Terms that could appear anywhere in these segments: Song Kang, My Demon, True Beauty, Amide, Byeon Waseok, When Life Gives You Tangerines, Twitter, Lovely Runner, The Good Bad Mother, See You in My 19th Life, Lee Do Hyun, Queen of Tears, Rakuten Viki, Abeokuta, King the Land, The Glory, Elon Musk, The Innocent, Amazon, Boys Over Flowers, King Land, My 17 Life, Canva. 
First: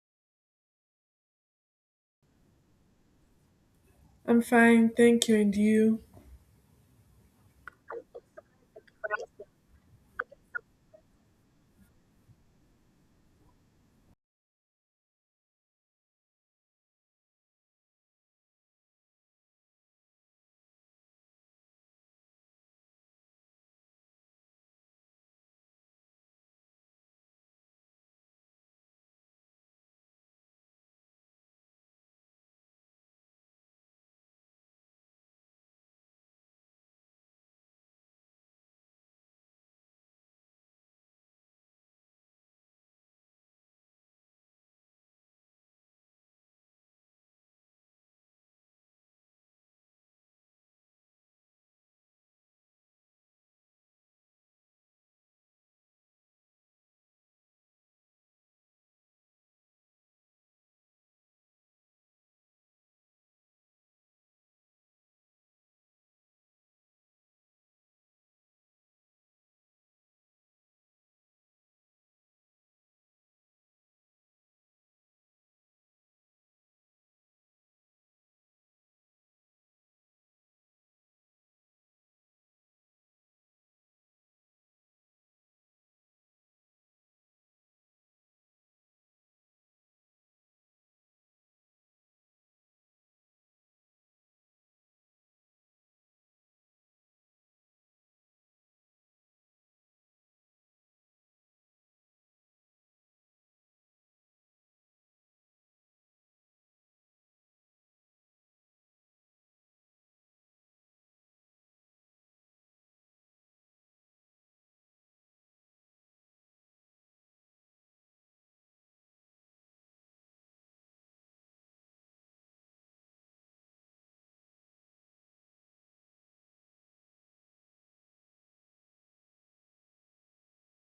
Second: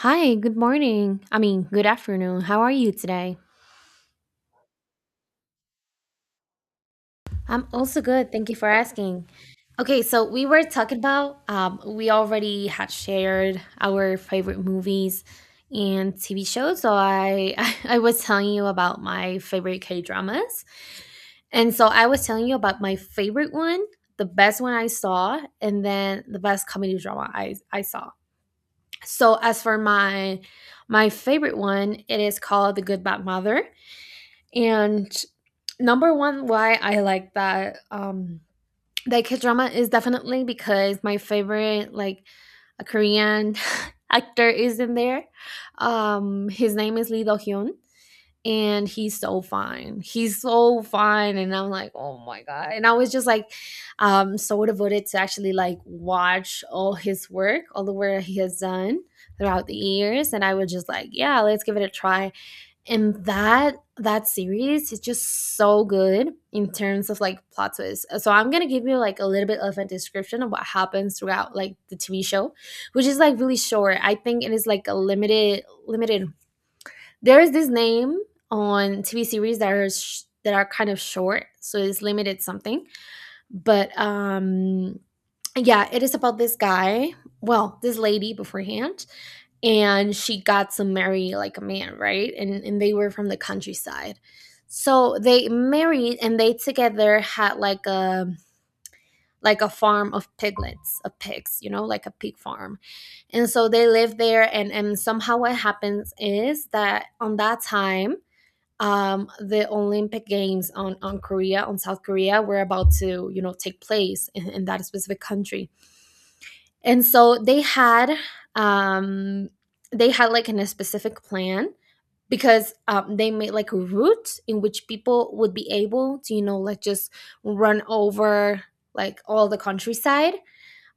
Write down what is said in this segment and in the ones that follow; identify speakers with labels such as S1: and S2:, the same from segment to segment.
S1: Hi, good morning. I mean, good afternoon. How are you today?
S2: I'm fine, thank you. And you?
S1: I'm also good. Thank you for asking. Okay, so we were talking about, we already had shared our favorite movies and TV shows. So I was telling you about my favorite K dramas. And so I was telling you about my favorite one, the best one I saw, and then the best comedy drama I saw. So as for my favorite one, it is called The Good Bad Mother. And number one, why I like that that K drama is definitely because my favorite like a Korean actor is in there. His name is Lee Do Hyun, and he's so fine. He's so fine, and I'm like, oh my god! And I was just like, so devoted to actually like watch all his work, all the work he has done throughout the years, and I was just like, yeah, let's give it a try and that series is just so good in terms of like plot twists. So I'm gonna give you like a little bit of a description of what happens throughout like the TV show, which is like really short. I think it is like a limited, there is this name on TV series that that are kind of short, so it's limited something. But yeah, it is about this guy, well, this lady beforehand, and she got to marry like a man, right? And they were from the countryside. So they married and they together had like a farm of piglets, of pigs, you know, like a pig farm. And so they lived there and somehow what happens is that on that time the Olympic Games on Korea, on South Korea, were about to, you know, take place in that specific country. And so um they had like in a specific plan because they made like a route in which people would be able to, you know, like just run over like all the countryside.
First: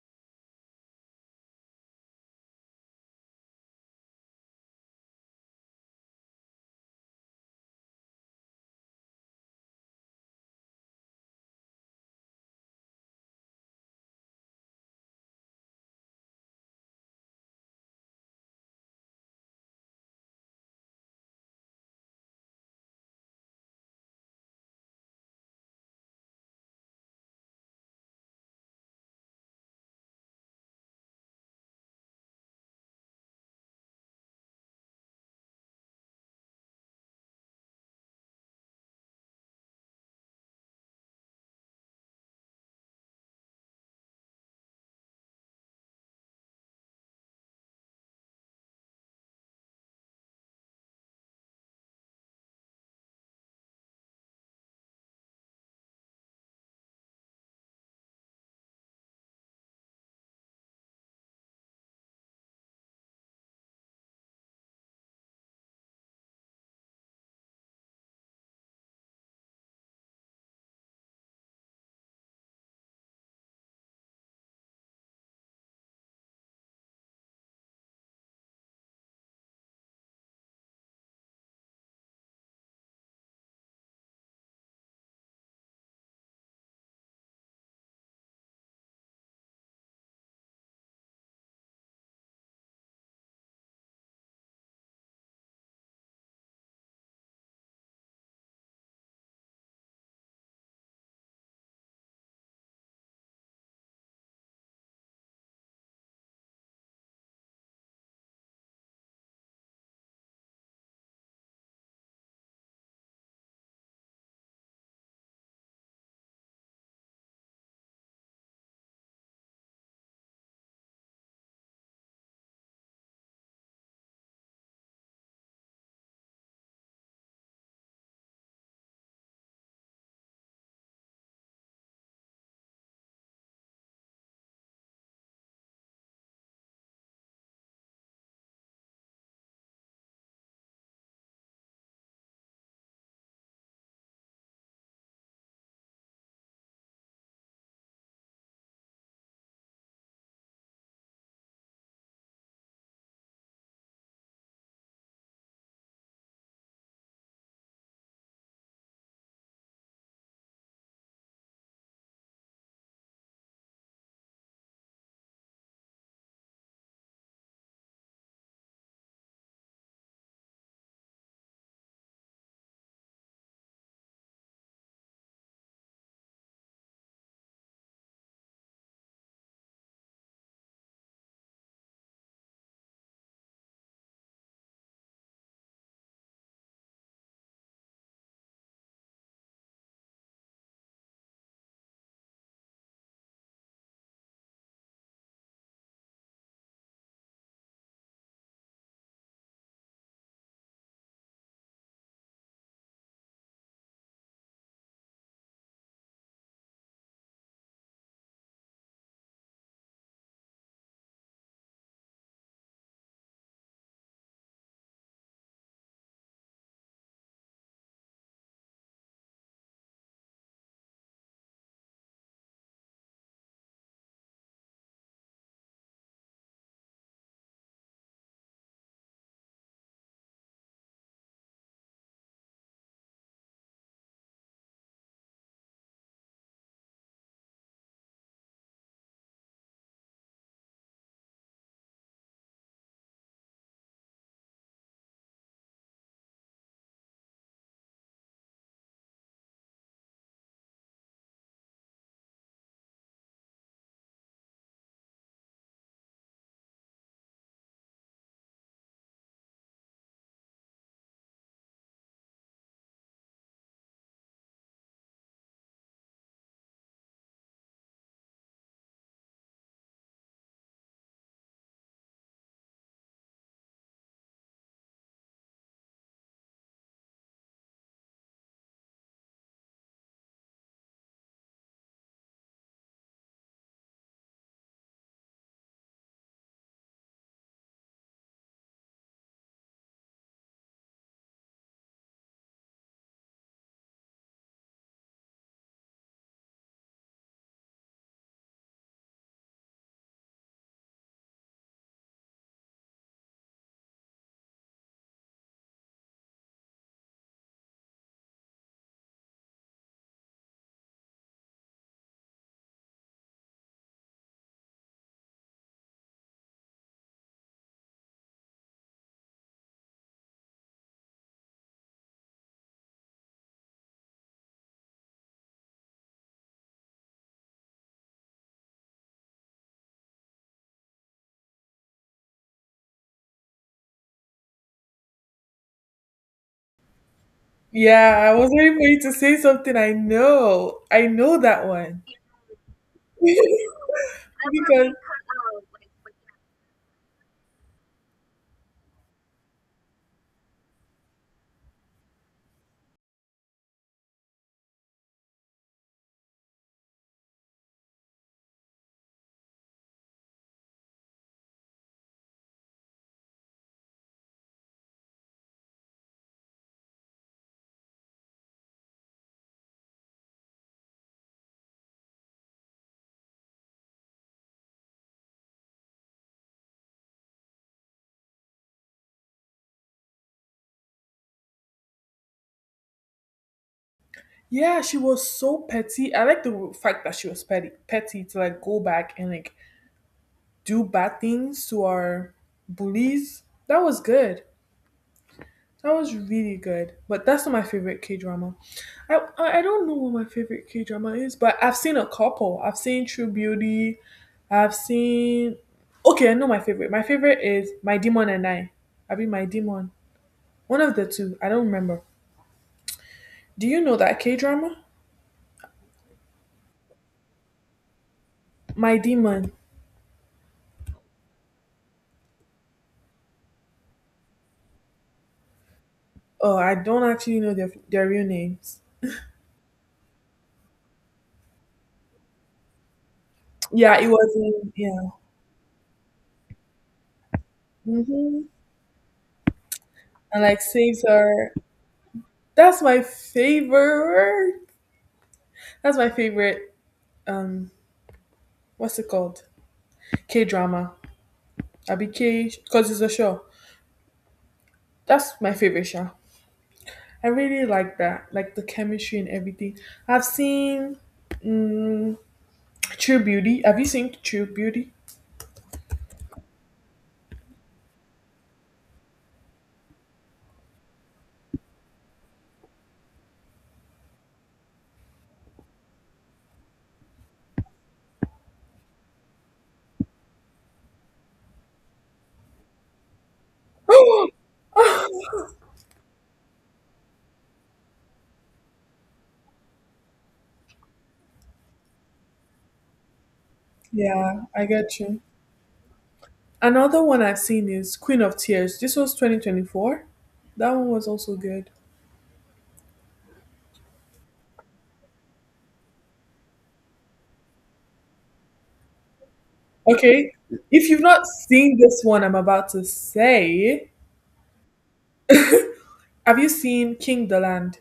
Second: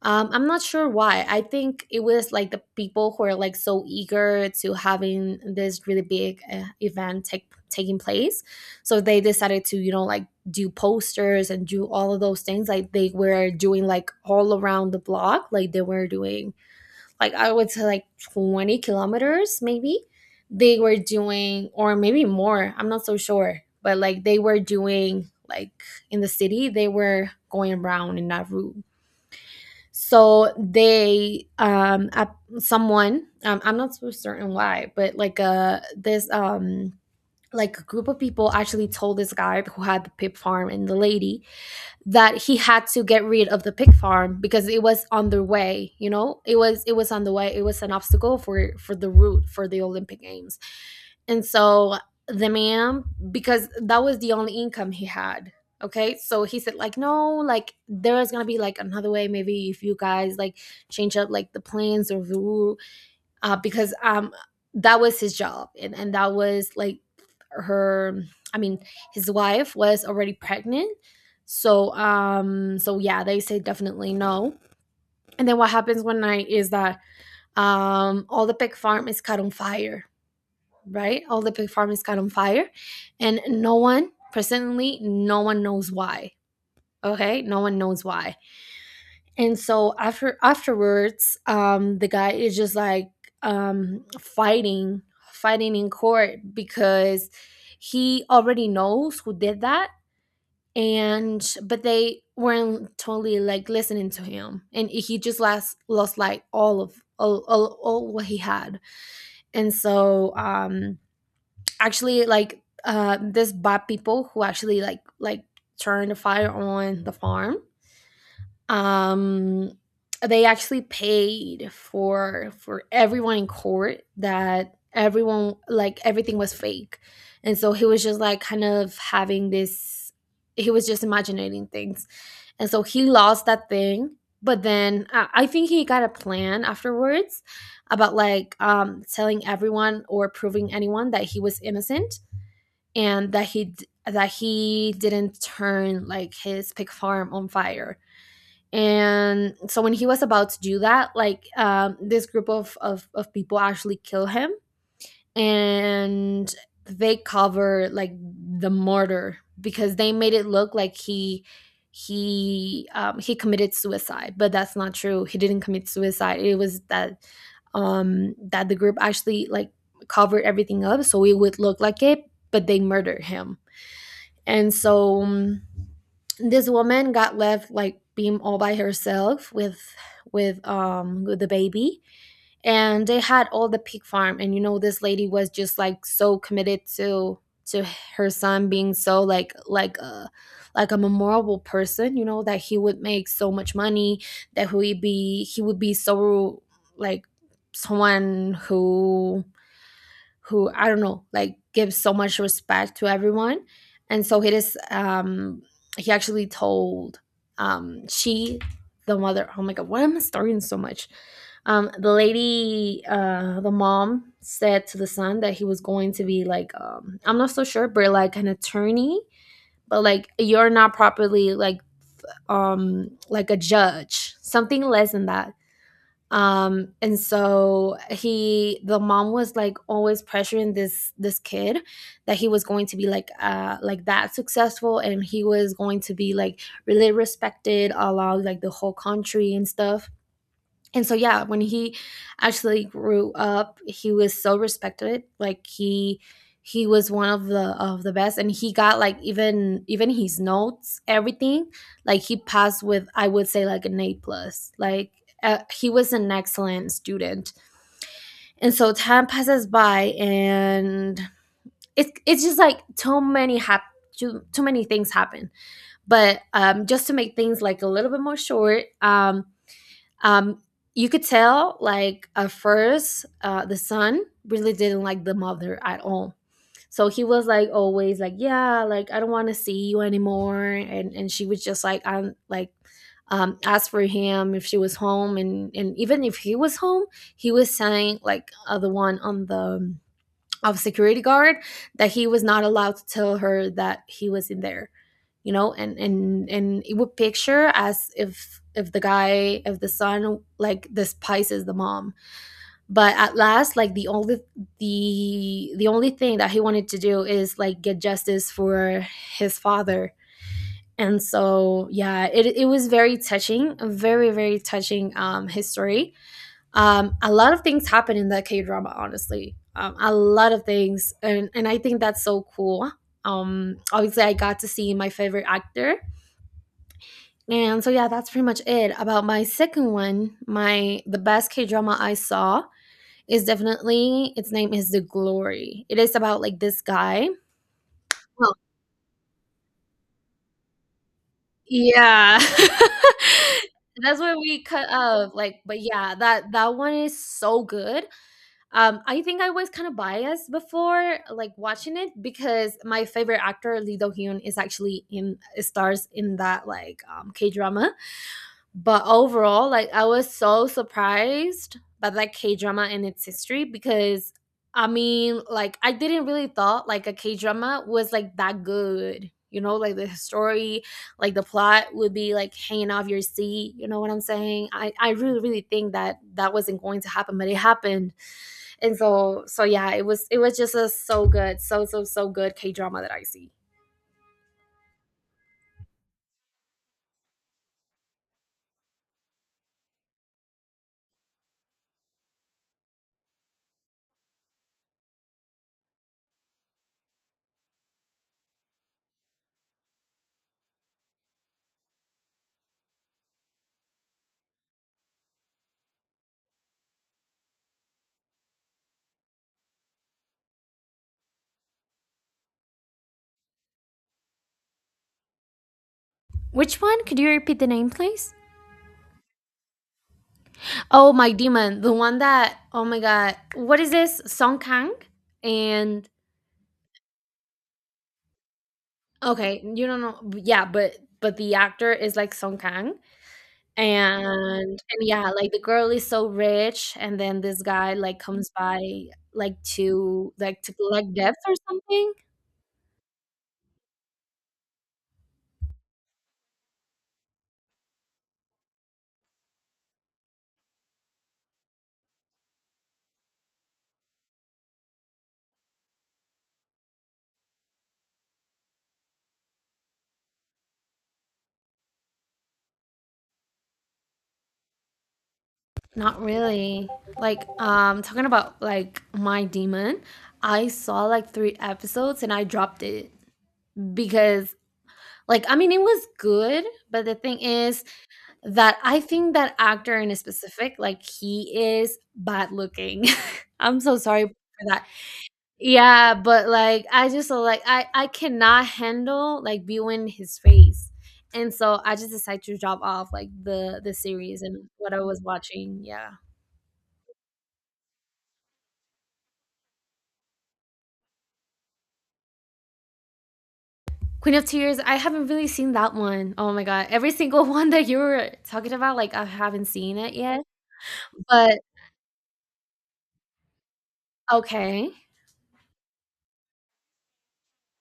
S1: I'm not sure why. I think it was like the people who are like so eager to having this really big event take taking place, so they decided to, you know, like do posters and do all of those things. Like they were doing like all around the block. Like they were doing like I would say like 20 kilometers maybe. They were doing, or maybe more. I'm not so sure, but like they were doing like in the city. They were going around in that route. So they someone, I'm not so certain why, but like this like a group of people actually told this guy who had the pig farm and the lady that he had to get rid of the pig farm because it was on the way, you know, it was on the way, it was an obstacle for the route for the Olympic Games. And so the man, because that was the only income he had. Okay, so he said like, no, like there is gonna be like another way, maybe if you guys like change up like the plans or the rule, because that was his job, and that was like her, I mean, his wife was already pregnant. So yeah, they say definitely no. And then what happens one night is that all the pig farm is caught on fire, right, all the pig farm is caught on fire, and no one personally, no one knows why. Okay, no one knows why. And so afterwards, the guy is just like, fighting, fighting in court because he already knows who did that. And but they weren't totally like listening to him and he just lost like all of all what he had. And so um, actually this bad people who actually like turned the fire on the farm, um, they actually paid for everyone in court that everyone like everything was fake. And so he was just like kind of having this, he was just imagining things. And so he lost that thing, but then I think he got a plan afterwards about like telling everyone or proving anyone that he was innocent, and that he didn't turn like his pig farm on fire. And so when he was about to do that, like, this group of people actually kill him, and they cover like the murder because they made it look like he committed suicide. But that's not true, he didn't commit suicide. It was that that the group actually like covered everything up so it would look like it, but they murdered him. And so this woman got left like being all by herself with with the baby, and they had all the pig farm. And you know, this lady was just like so committed to her son being so like like a memorable person, you know, that he would make so much money, that he would be so like someone who I don't know, like gives so much respect to everyone. And so he actually told, she the mother, oh my god, why am I starting so much? The mom said to the son that he was going to be like, um, I'm not so sure, but like an attorney, but like you're not properly like, um, like a judge, something less than that. And so he The mom was like always pressuring this kid that he was going to be like that successful, and he was going to be like really respected along like the whole country and stuff. And so yeah, when he actually grew up, he was so respected. Like he was one of the best, and he got like even his notes, everything, like he passed with I would say like an A plus. Like he was an excellent student. And so time passes by, and it's just like too many things happen. But um, just to make things like a little bit more short, um, you could tell, like at first, the son really didn't like the mother at all. So he was like always like, yeah, like I don't want to see you anymore, and she was just like, I'm like, ask for him if she was home, and even if he was home, he was saying like, the one on the of security guard that he was not allowed to tell her that he was in there, you know. And it would picture as if the guy if the son like despises the mom, but at last like the only, the only thing that he wanted to do is like get justice for his father. And so yeah, it was very touching, a very touching history. Um, a lot of things happen in that K drama, honestly. A lot of things, and I think that's so cool. Obviously, I got to see my favorite actor, and so yeah, that's pretty much it about my second one. My The best K drama I saw is definitely, its name is The Glory. It is about like this guy.
S2: Yeah, I was
S1: Well,
S2: waiting for you to say something. I know that one.
S1: yeah. That's where we cut
S2: because
S1: up. Like, but yeah, that that one is so good. I think I was kind of biased before, like watching it, because my favorite actor Lee Do Hyun is actually in stars in that like, K drama. But overall, like I was so surprised by that K drama and its history because I mean, like I didn't really thought like a K drama was like that good. You know, like the story, like the plot would be like hanging off your seat. You know what I'm saying? I really really think that that wasn't going to happen, but it happened. And so so yeah, it was, it was just a so good, so so so good K drama that I see.
S2: Yeah, she was so petty. I like the fact that she was petty, petty to like go back and like do bad things to our bullies. That was good. That was really good, but that's not my favorite K drama. I don't know what my favorite K drama is, but I've seen a couple. I've seen True Beauty. I've seen. Okay, I know my favorite. My favorite is My Demon and I. I mean, My Demon. One of the two. I don't remember. Do you know that K drama?
S1: Which one? Could you repeat the name, please?
S2: My Demon.
S1: Oh, my demon, the one that, oh my god, what is this, Song Kang and...
S2: Oh, I don't actually know their real names.
S1: Okay, you don't know. Yeah, but the actor is like Song Kang.
S2: Yeah, it
S1: and
S2: was in,
S1: and
S2: yeah.
S1: yeah, like the girl is so rich, and then this guy like
S2: Hmm.
S1: comes by like to
S2: And like
S1: to
S2: saves
S1: collect debts or
S2: her.
S1: something.
S2: That's my favorite. That's my favorite, um, what's it called? K drama. Abi K because it's a show. That's my favorite show. I really like that, like the chemistry and everything. I've seen, mm, True Beauty. Have you seen True Beauty?
S1: Not really. Talking about like my demon, I saw like three episodes and I dropped it because, I mean, it was good, but the thing is that I think that actor in specific, like, he is bad looking. I'm so sorry for that. Yeah, but like, I just so, like I cannot handle like viewing his face, and so I just decided to drop off like the
S2: Yeah,
S1: series
S2: I
S1: and what I
S2: get
S1: was
S2: you.
S1: watching. Yeah.
S2: Another one I've seen is Queen of Tears. This was 2024. That one was also good.
S1: Queen of Tears, I haven't really seen that one. Oh my god, every single one that you were talking about, like I haven't seen it
S2: Okay,
S1: yet.
S2: if you've not
S1: But
S2: seen this one I'm about to say,
S1: okay.
S2: have you seen King the Land?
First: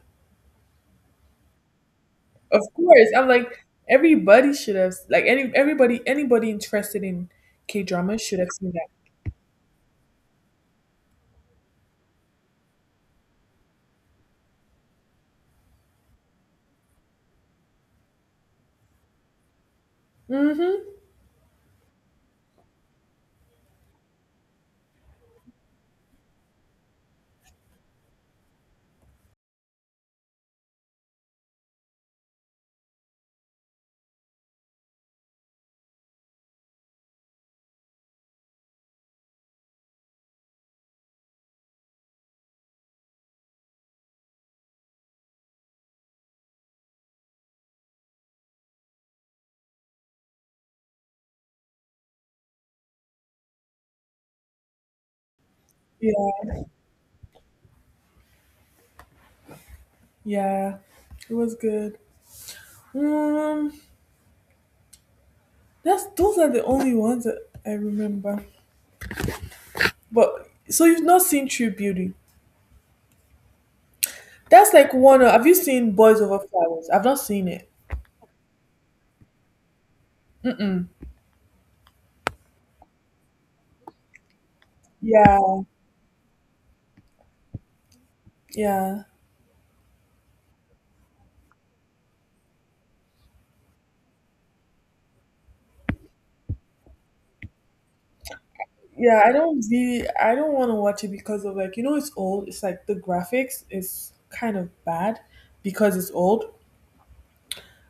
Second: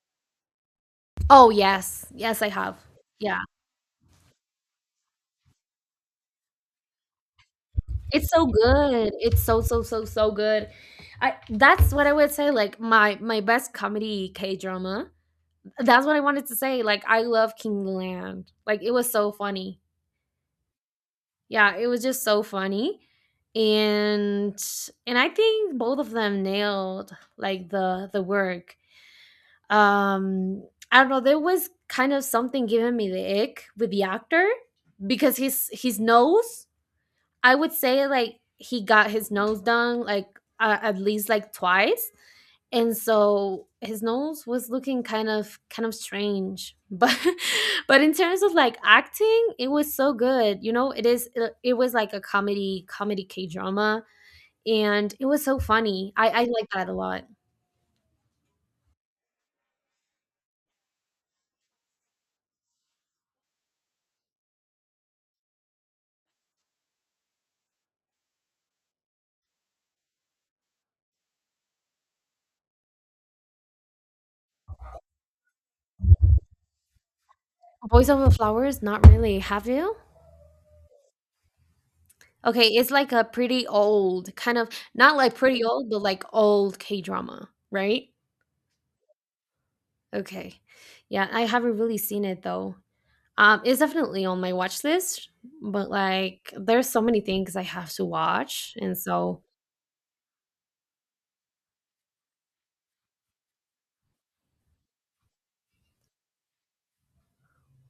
S1: Oh yes, yes I
S2: Of
S1: have.
S2: course, I'm
S1: Yeah,
S2: like everybody should have like, any everybody, anybody interested in K drama
S1: it's
S2: should
S1: so
S2: have seen that.
S1: good. It's so so so so good. I that's what I would say. Like my best comedy K drama. That's what I wanted to say. Like I love King Land. Like it was so funny.
S2: Mm-hmm.
S1: Yeah, it was just so funny, and I think both of them nailed like the work. um I don't know, there was kind of something giving me the ick with the actor because his nose. I would say like he got his nose done like, at least like twice, and so his nose was looking kind of strange, but but in terms of like acting it was so good, you know, it is it was like a comedy K drama, and it was so funny.
S2: Yeah,
S1: I like that a lot.
S2: yeah, it was good. Um, that's, those are the only ones that I remember. But so you've not seen True Beauty? That's like one. Of, have you seen Boys Over Flowers? I've not seen it.
S1: Boys Over Flowers, not really, have you?
S2: Mm.
S1: Okay, it's like a pretty old kind of, not like
S2: Yeah,
S1: pretty old, but like old K drama, right?
S2: yeah,
S1: Okay. Yeah, I haven't really seen it though. It's definitely on my watch list, but like there's so many things I have to watch, and
S2: yeah. I
S1: so
S2: don't really, I don't want to watch it because of, like it's old. It's like the graphics is kind of bad because it's old.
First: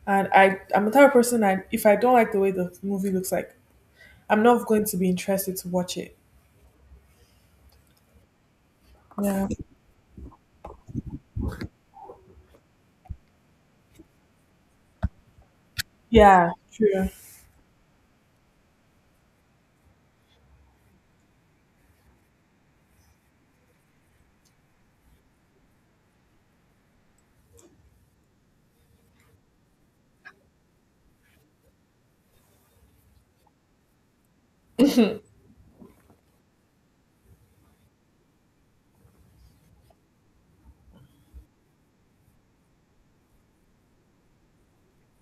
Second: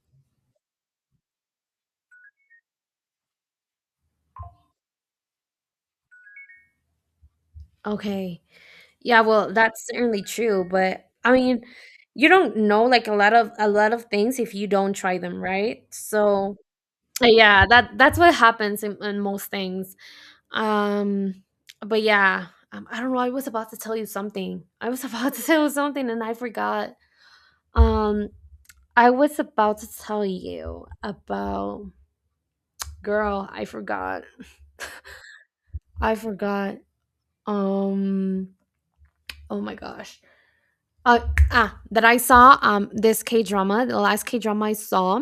S2: And I, I'm the type of person, I, if I don't like the way the movie looks like, I'm not going to be interested to watch it.
S1: okay. Yeah,
S2: Yeah.
S1: well, that's certainly true, but I mean, you don't know like a lot of things if you don't try them, right?
S2: Yeah,
S1: So
S2: true.
S1: yeah, that's what happens in most things. Um, but yeah, I don't know, I was about to tell you something. I was about to tell you something and I forgot. Um, I was about to tell you about, girl, I forgot. I forgot. Um, oh my gosh. Uh, that I saw this K drama, the last K drama I saw,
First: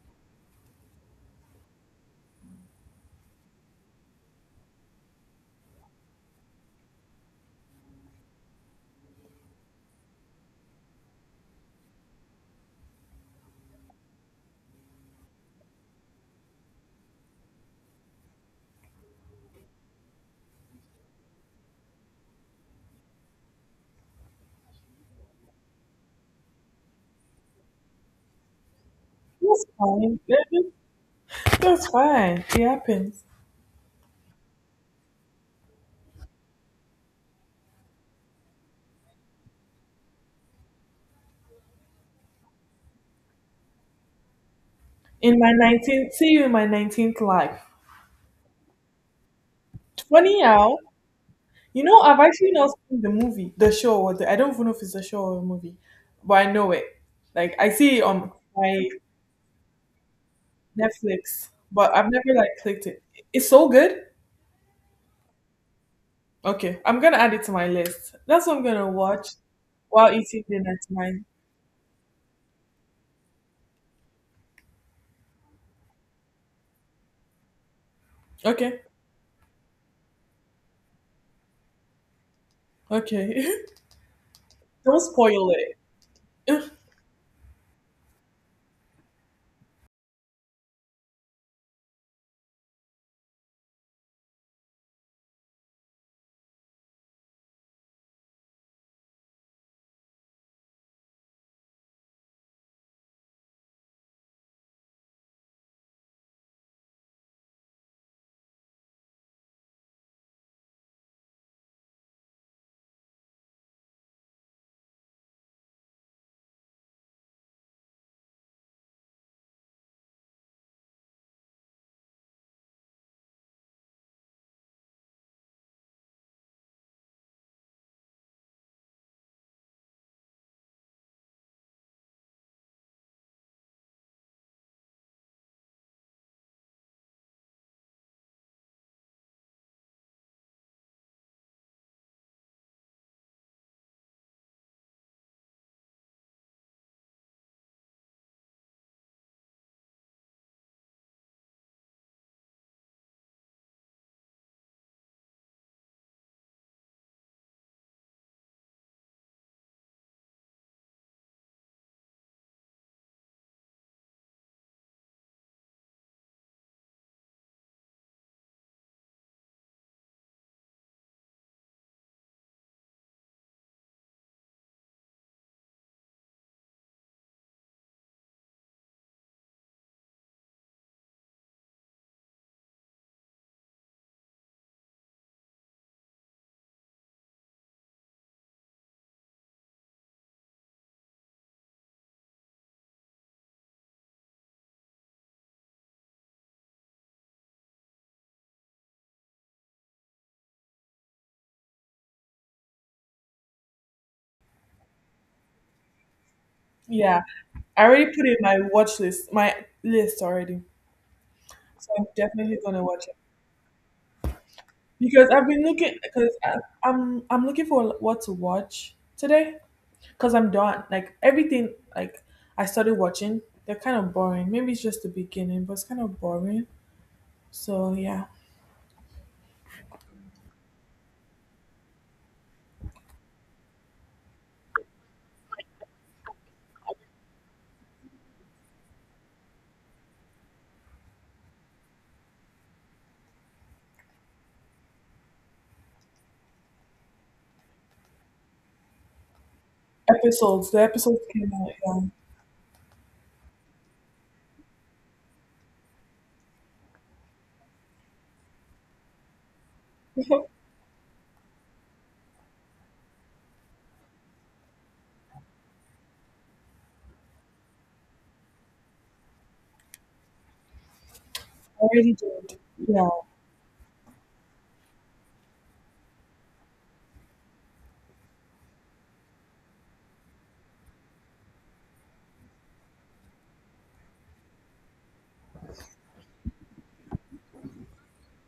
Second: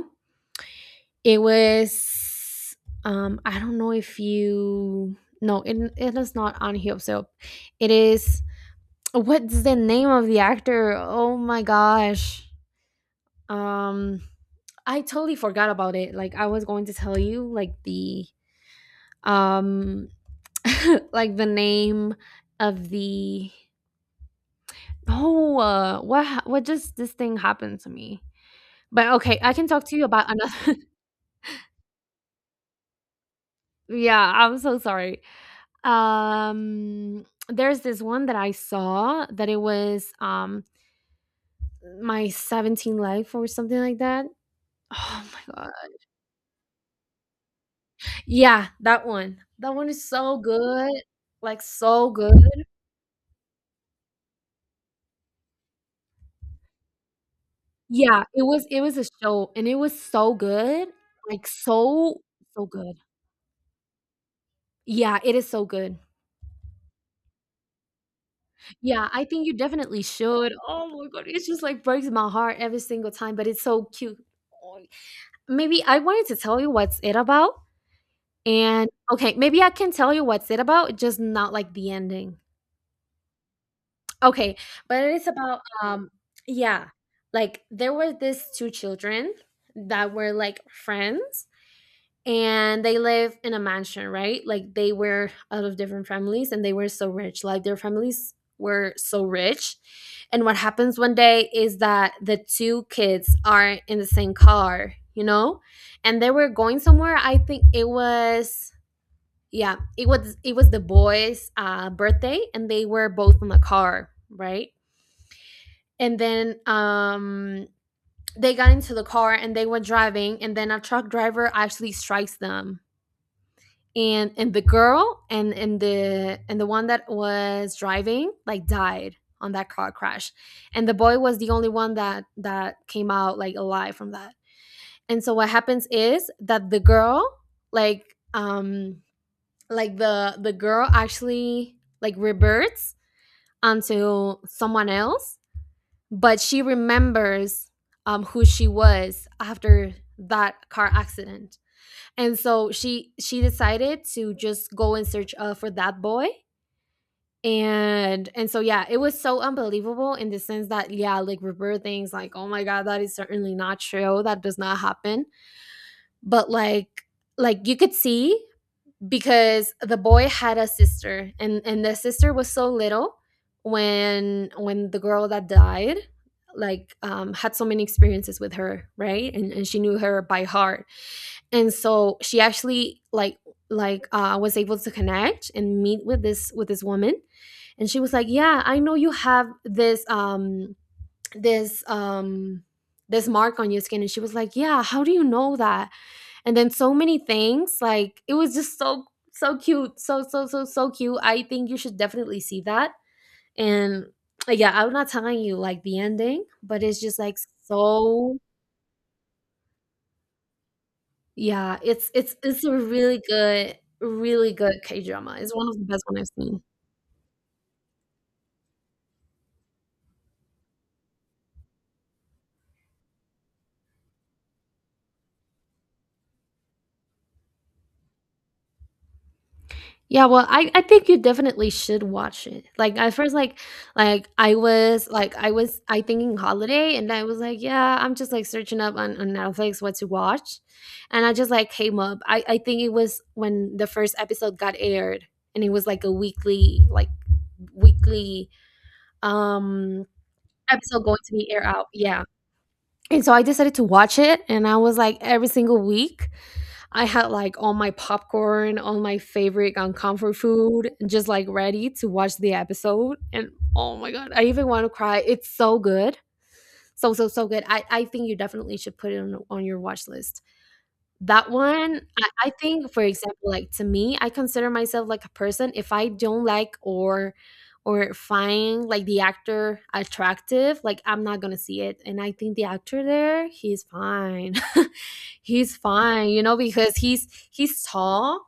S1: it was I don't know if you, no, it is not on Hyoseo. It is, what's the name of the actor? Oh my gosh. Um I totally forgot about it. Like I was going to tell you like the um like the name of the. Oh, what just this thing happened to me. But okay, I
S2: That's
S1: can talk to you
S2: fine.
S1: about
S2: that-
S1: another.
S2: That's fine. It happens.
S1: Yeah, I'm so sorry. Um there's this one that I saw that it was my 17 life or something like that. Oh
S2: In my
S1: my.
S2: 19th, see you in my 19th life.
S1: Yeah, that one. That one is so
S2: Funny how,
S1: good. Like so
S2: I've
S1: good.
S2: actually not seen the movie, the show, or the, I don't even know if it's a show or a movie, but I know it. Like, I see it
S1: Yeah,
S2: on
S1: it
S2: my
S1: was a show and it was so good. Like
S2: Netflix, but I've
S1: so
S2: never, like,
S1: so
S2: clicked
S1: good.
S2: it. It's so good.
S1: Yeah, it is so good.
S2: Okay, I'm gonna add it to my list. That's what I'm gonna
S1: Yeah, I
S2: watch
S1: think you definitely
S2: while eating
S1: should.
S2: dinner
S1: Oh my
S2: tonight.
S1: god, it just like breaks my heart every single time, but it's so cute. Oh, maybe I wanted to tell you what's it about.
S2: Okay,
S1: And okay, maybe I can tell you what's it about, just not like the ending.
S2: okay.
S1: Okay,
S2: Don't
S1: but it's
S2: spoil
S1: about,
S2: it.
S1: yeah, like there were these two children that were like friends and they live in a mansion, right? Like they were out of different families and they were so rich. Like their families were so rich. And what happens one day is that the two kids are in the same car, you know? And they were going somewhere. I think it was, yeah, it was the boys' birthday and they were both in the car, right? And then they got into the car and they went driving, and then a truck driver actually strikes them, and the girl and the and the one that was driving like died on that car crash, and the boy was the only one that came out like alive from that. And so what happens is that the girl, like, um like the girl actually like reverts onto someone else, but she remembers, who she was after that car accident. And so she decided to just go in search, for that boy. And so yeah, it was so unbelievable in the sense that, yeah, like reverse things, like oh my god, that is certainly not true, that does not happen, but like you could see, because the boy had a sister, and the sister was so little when the girl that died like, had so many experiences with her, right? And she knew her by heart, and so she actually like was able to connect and meet with this woman. And she was like, yeah, I know you have this this this mark on your skin. And she was like, yeah, how do you know that? And then so many things, like it was just so so cute, so so cute. I think you should definitely see that. And yeah, I'm not telling you like the ending, but it's just
S2: Yeah,
S1: like
S2: I already put
S1: so,
S2: it in my watch list, my list already.
S1: yeah,
S2: So I'm
S1: it's it's
S2: definitely
S1: it's a
S2: gonna watch it
S1: really good K
S2: because
S1: drama.
S2: I've
S1: It's
S2: been
S1: one of the
S2: looking,
S1: best one I've
S2: because
S1: seen.
S2: I'm looking for what to watch today because I'm done. Like everything, like I started watching, they're kind of boring. Maybe it's just the beginning, but it's kind of boring. So yeah,
S1: Yeah, well, I think you definitely should watch it. Like at first, like I was like, I was I thinking holiday, and I was like, yeah, I'm just like searching up on Netflix what to watch, and I just like came up. I think it was when the first episode got aired, and it was like a weekly like weekly um
S2: episodes. The
S1: episode going
S2: episodes
S1: to
S2: came
S1: be air out.
S2: out.
S1: Yeah, and so I decided to watch it, and I was like every single week, I had like all my popcorn, all my favorite and comfort
S2: Yeah.
S1: food, just like ready to watch the episode. And oh my god, I even want to cry. It's so good. So so so good. I think you definitely should put it on your watch list. That one,
S2: Already
S1: I
S2: did.
S1: think for
S2: Yeah.
S1: example, like to me, I consider myself like a person, if I don't like or find like the actor attractive, like I'm not gonna see it. And I think the actor there, he's fine. He's fine, you know, because he's tall,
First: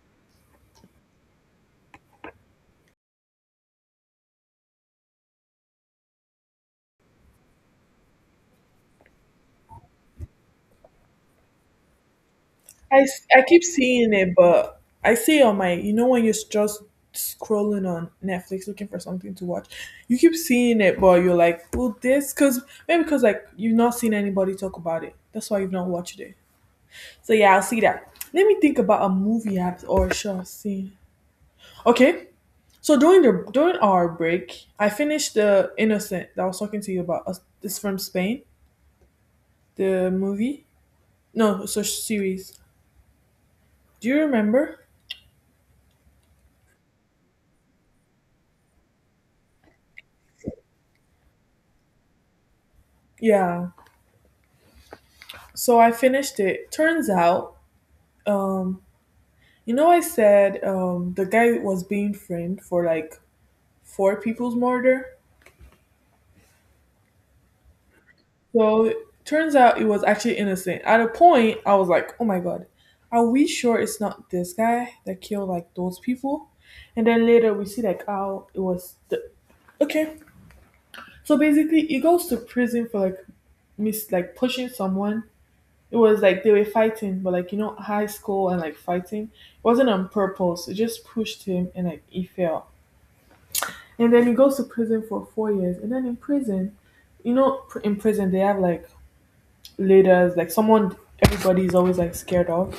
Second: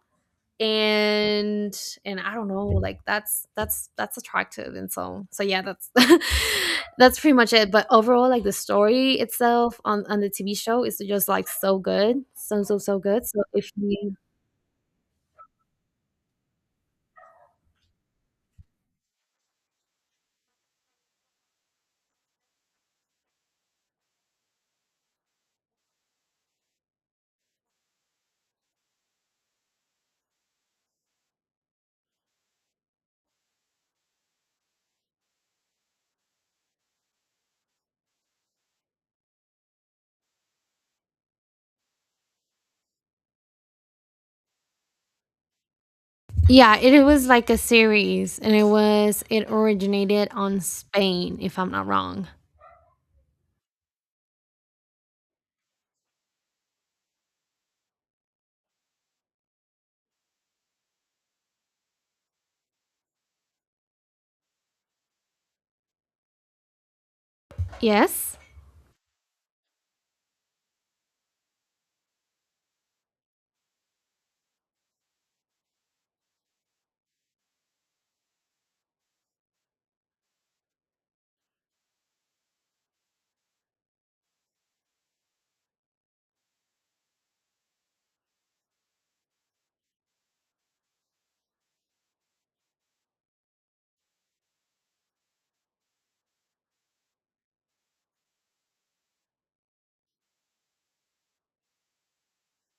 S1: and I don't know, like that's attractive. And so so yeah, that's that's pretty much it. But overall, like the story itself on the TV show is just like so good. So so so good. So
S2: I keep
S1: if
S2: seeing
S1: you,
S2: it, but I see on my, when you're just scrolling on Netflix looking for something to watch, you keep seeing it, but you're like, well, this, because maybe because like you've not seen anybody talk about it. That's why you've not watched it. So yeah, I'll see that. Let me think about a movie app or a show I've seen. Okay. So during the during our break, I finished the Innocent that I was talking to you about. It's from Spain, the movie. No, so series. Do you remember?
S1: yeah, it was like a series, and it was, it originated on Spain, if I'm not wrong.
S2: Yeah. So I finished it. Turns out, um, you know, I said, the guy was being framed for like four people's murder.
S1: Yes?
S2: So it turns out it was actually innocent. At a point, I was like, oh my God, are we sure it's not this guy that killed like those people? And then later we see like how it was. Okay. So basically, he goes to prison for like, mis like pushing someone. It was like they were fighting, but like, you know, high school and like fighting. It wasn't on purpose. It just pushed him and like he fell. And then he goes to prison for 4 years. And then in prison, you know, in prison they have like leaders, like someone everybody is always like scared of.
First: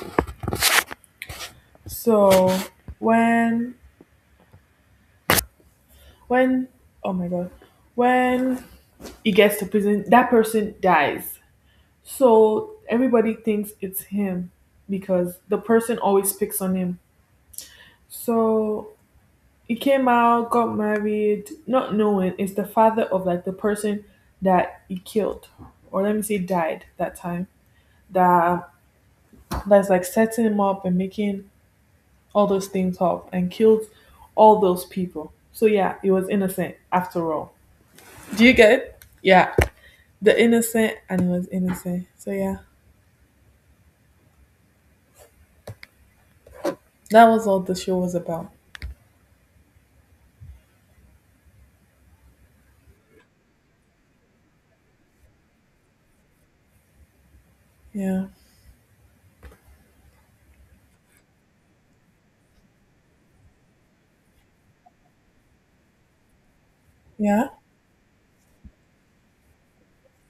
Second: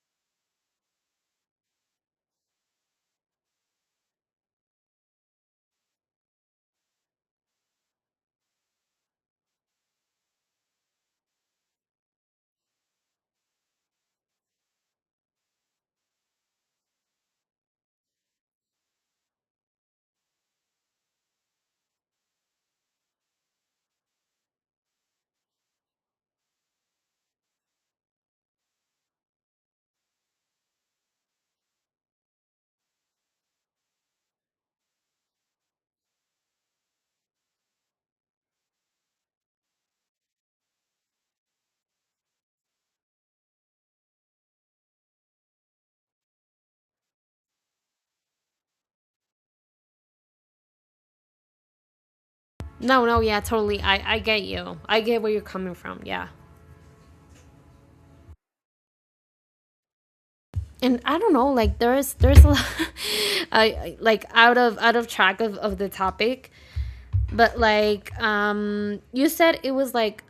S2: So when when oh my god, when he gets to prison, that person dies. So everybody thinks it's him because the person always picks on him. So he came out, got married, not knowing it's the father of like the person that he killed, or let me say died that time. That, that's like setting him up and making all those things up and killed all those people. So yeah, he was innocent after all. Do you get it? Yeah, the innocent and he was innocent. So yeah, that was all the show was about.
S1: No, no, yeah, totally. I get you. I get where you're coming from. Yeah.
S2: Yeah,
S1: And I don't know, like there's a lot, like out of track of the topic,
S2: yeah,
S1: but like you said it was like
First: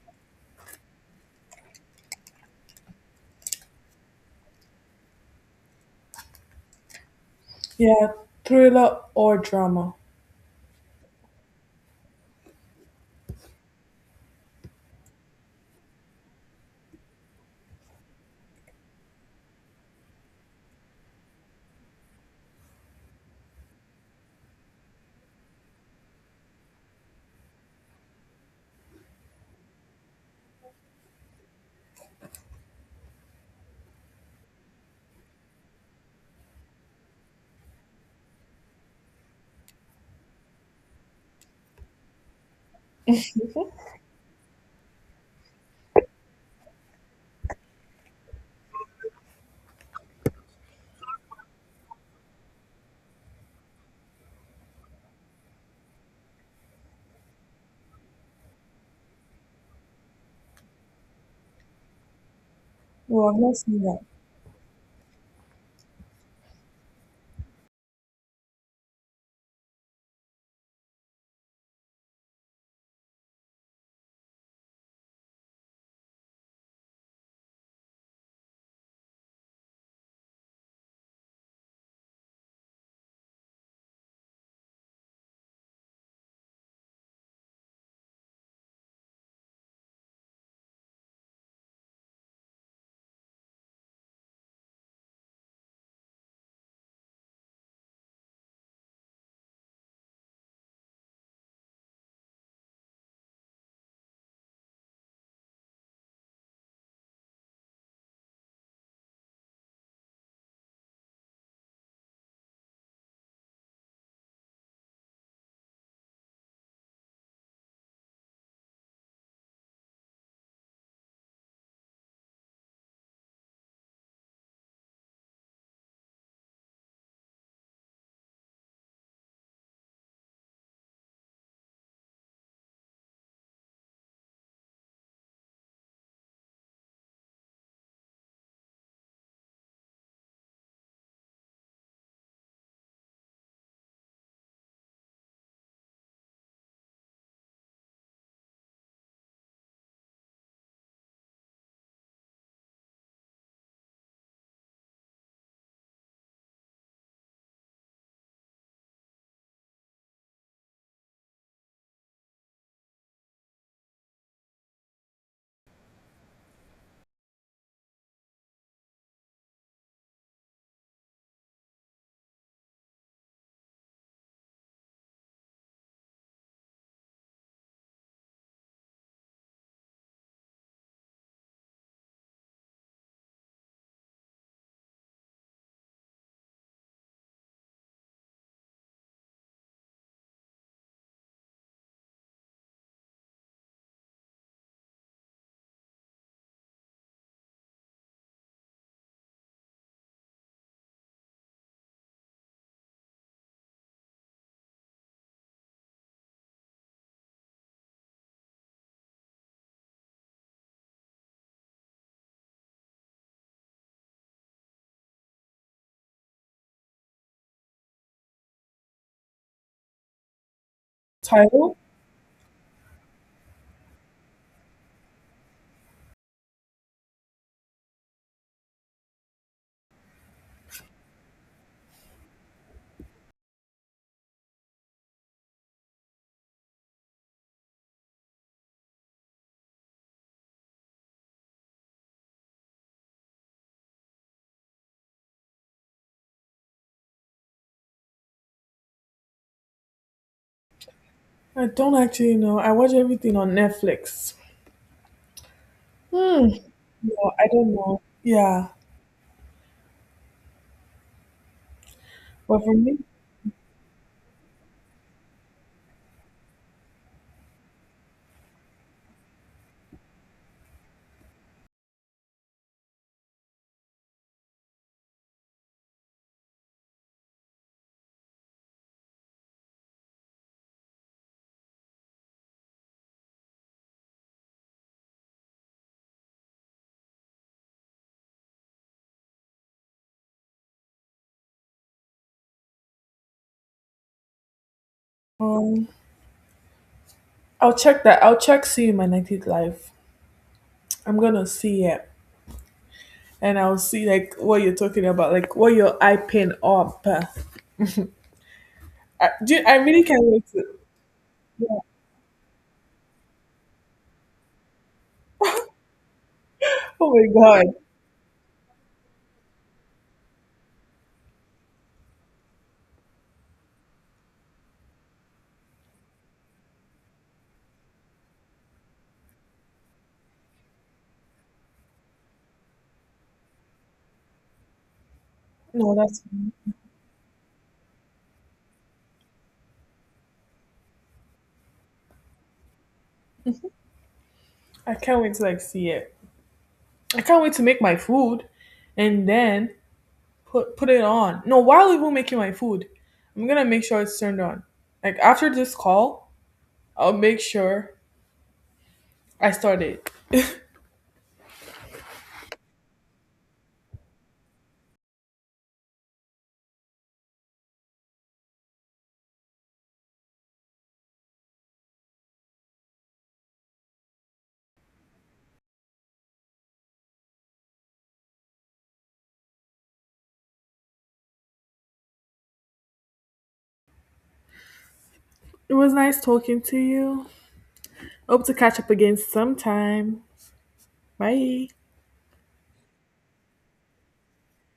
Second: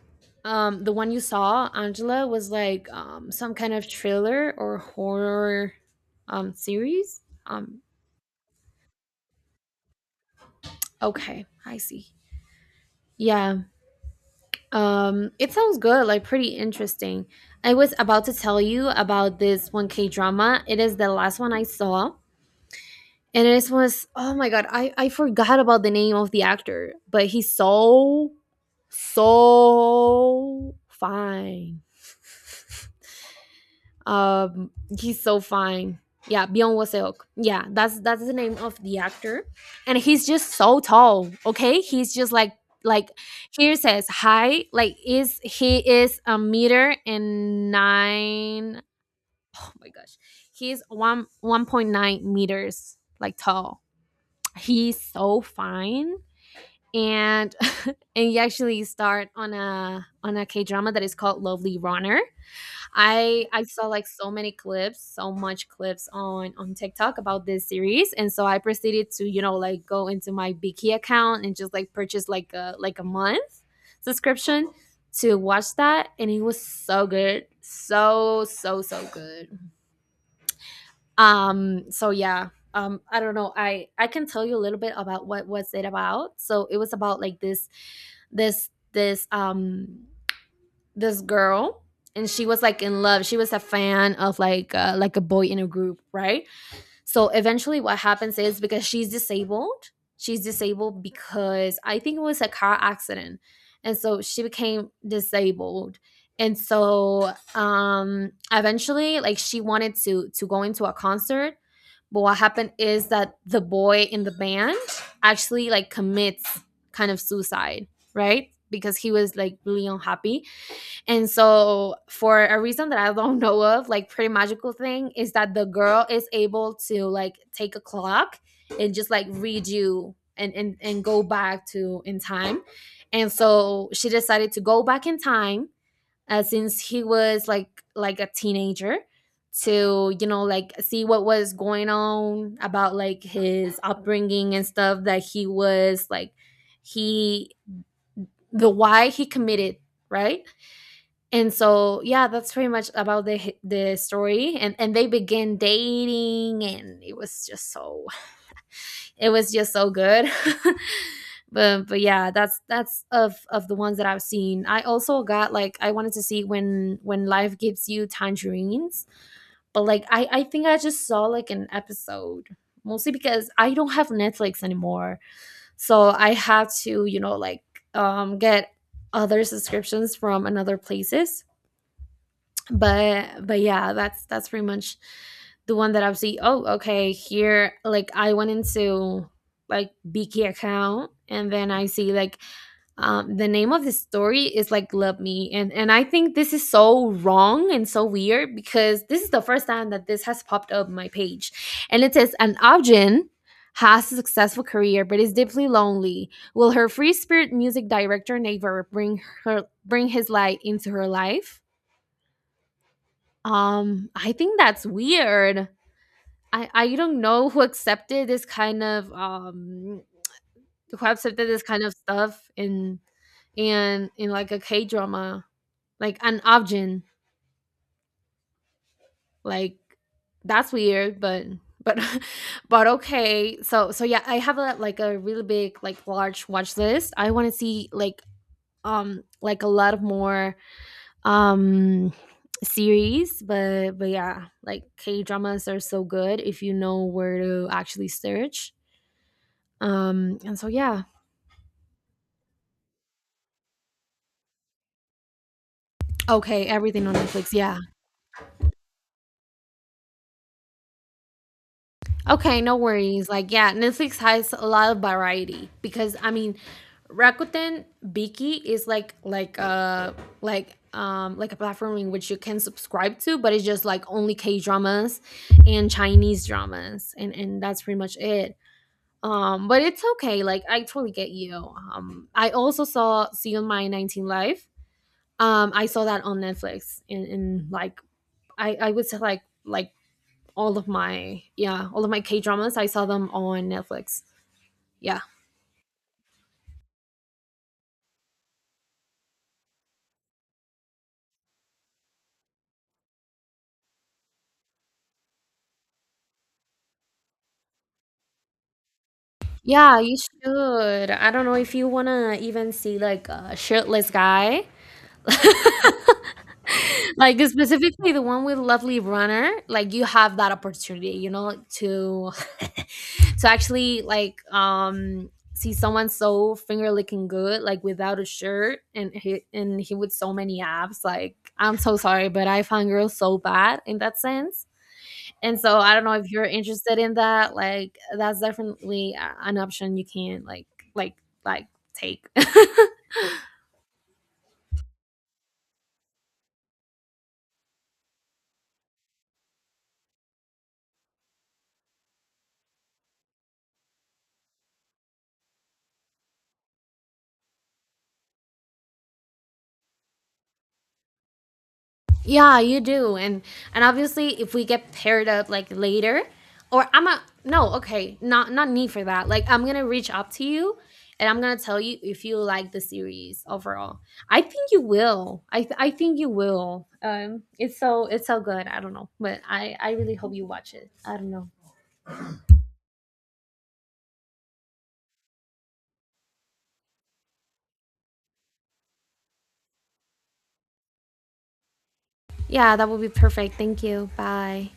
S1: the one you saw Angela was like some kind of thriller or horror series.
S2: yeah. Thriller or drama?
S1: Okay, I see. Yeah. It sounds good, like pretty interesting. I was about to tell you about this 1 K drama. It is the last one I saw, and it was, oh my god, I forgot about the name of the actor, but he's so so fine. um he's so fine. Yeah, Byeon Waseok, yeah, that's the name of the actor. And he's just so tall. Okay, he's just like, here says high, like is he, is a meter and nine. Oh my gosh, he's one 1.9 meters like tall. He's so fine. And and you actually start on a K drama that is called Lovely Runner.
S2: Well, I've
S1: I
S2: not
S1: I
S2: seen
S1: saw
S2: that
S1: like so many clips, so much clips on TikTok about this series, and so I proceeded to, you know, like go into my Viki account and just like purchase like a month subscription to watch that. And it was so good, so so so good. So yeah, I don't know, I can tell you a little bit about what was it about. So it was about like this this um this girl, and she was like in love, she was a fan of like, like a boy in a group, right? So eventually, what happens is because she's disabled because I think it was a car accident. And so she became disabled. And so eventually, like she wanted to go into a concert, but what happened is that the boy in the band actually like commits kind of suicide, right? Because he was like really unhappy. And so, for a reason that I don't know of, like pretty magical thing is that the girl is able to like take a clock and just like read you and go back to in time. And so she decided to go back in time since he was like a teenager to you know like see what was going on about like his upbringing and stuff that he was like he the why he committed, right? And so, yeah, that's pretty much about the story. And they began dating, and it was just so it was just so good. But yeah, that's of the ones that I've seen. I also got like I wanted to see when life gives you tangerines, but like I think I just saw like an episode, mostly because I don't have Netflix anymore, so I had to you know like get other subscriptions from another places. But yeah, that's pretty much the one that I see. Oh, okay, here, like I went into like Biki account and then I see like the name of the story is like Love Me. And I think this is so wrong and so weird because this is the first time that this has popped up my page, and it says an Arjun has a successful career but is deeply lonely. Will her free spirit music director neighbor bring her bring his light into her life? I think that's weird. I don't know who accepted this kind of who accepted this
S2: title.
S1: kind of stuff in in like a K drama, like an objin. Like that's weird, but but okay. So yeah, I have a like a really big like large watch list. I want to see like a lot of more um series. But yeah, like K dramas are so good if you know where to actually search, and so yeah.
S2: I don't actually know. I watch everything on Netflix. Hmm.
S1: Okay, everything on
S2: No, I
S1: Netflix,
S2: don't
S1: yeah.
S2: know. Yeah,
S1: Okay,
S2: but for
S1: no
S2: me,
S1: worries. Like, yeah, Netflix has a lot of variety because I mean Rakuten Viki is like like like a platform in which you can subscribe to, but it's just like only K dramas and Chinese dramas, and that's pretty much it. But it's okay. Like I totally get you. I also saw See You on My 19th Life. I saw that on Netflix in, like I would say like all of my, yeah, all of my K dramas, I saw them on Netflix. Yeah.
S2: um, I'll check that. I'll check See You in My 19th Life. I'm gonna see it, and I'll see like what you're talking about, like what you're hyping up. I
S1: Yeah,
S2: really
S1: you
S2: can't wait to.
S1: should. I don't know
S2: Yeah.
S1: if you wanna even see like a shirtless guy.
S2: Oh my
S1: Like
S2: god!
S1: specifically the one with Lovely Runner, like you have that opportunity, you know, to to actually like see someone so finger licking good, like without a shirt, and he with so many abs. Like I'm so sorry, but I find girls so bad in that sense. And so I
S2: No,
S1: don't know
S2: that's.
S1: if you're interested in that. Like that's definitely an option you can like like take.
S2: I can't wait to like see it. I can't wait to make my food, and then put, it on. No, while we were making my food, I'm gonna make sure it's turned on. Like after this call, I'll make sure I start it.
S1: Yeah, you do. And obviously if we get paired up like later, or I'm a no, okay, not need for that. Like I'm going to reach up to you, and I'm going to tell you if you like the series overall. I think you will. I think you will. It's so it's so good. I don't know, but I really hope you watch it. I don't know.
S2: It was nice talking to you. Hope to catch up again sometime. Bye.
S1: Yeah, that would be perfect. Thank you. Bye.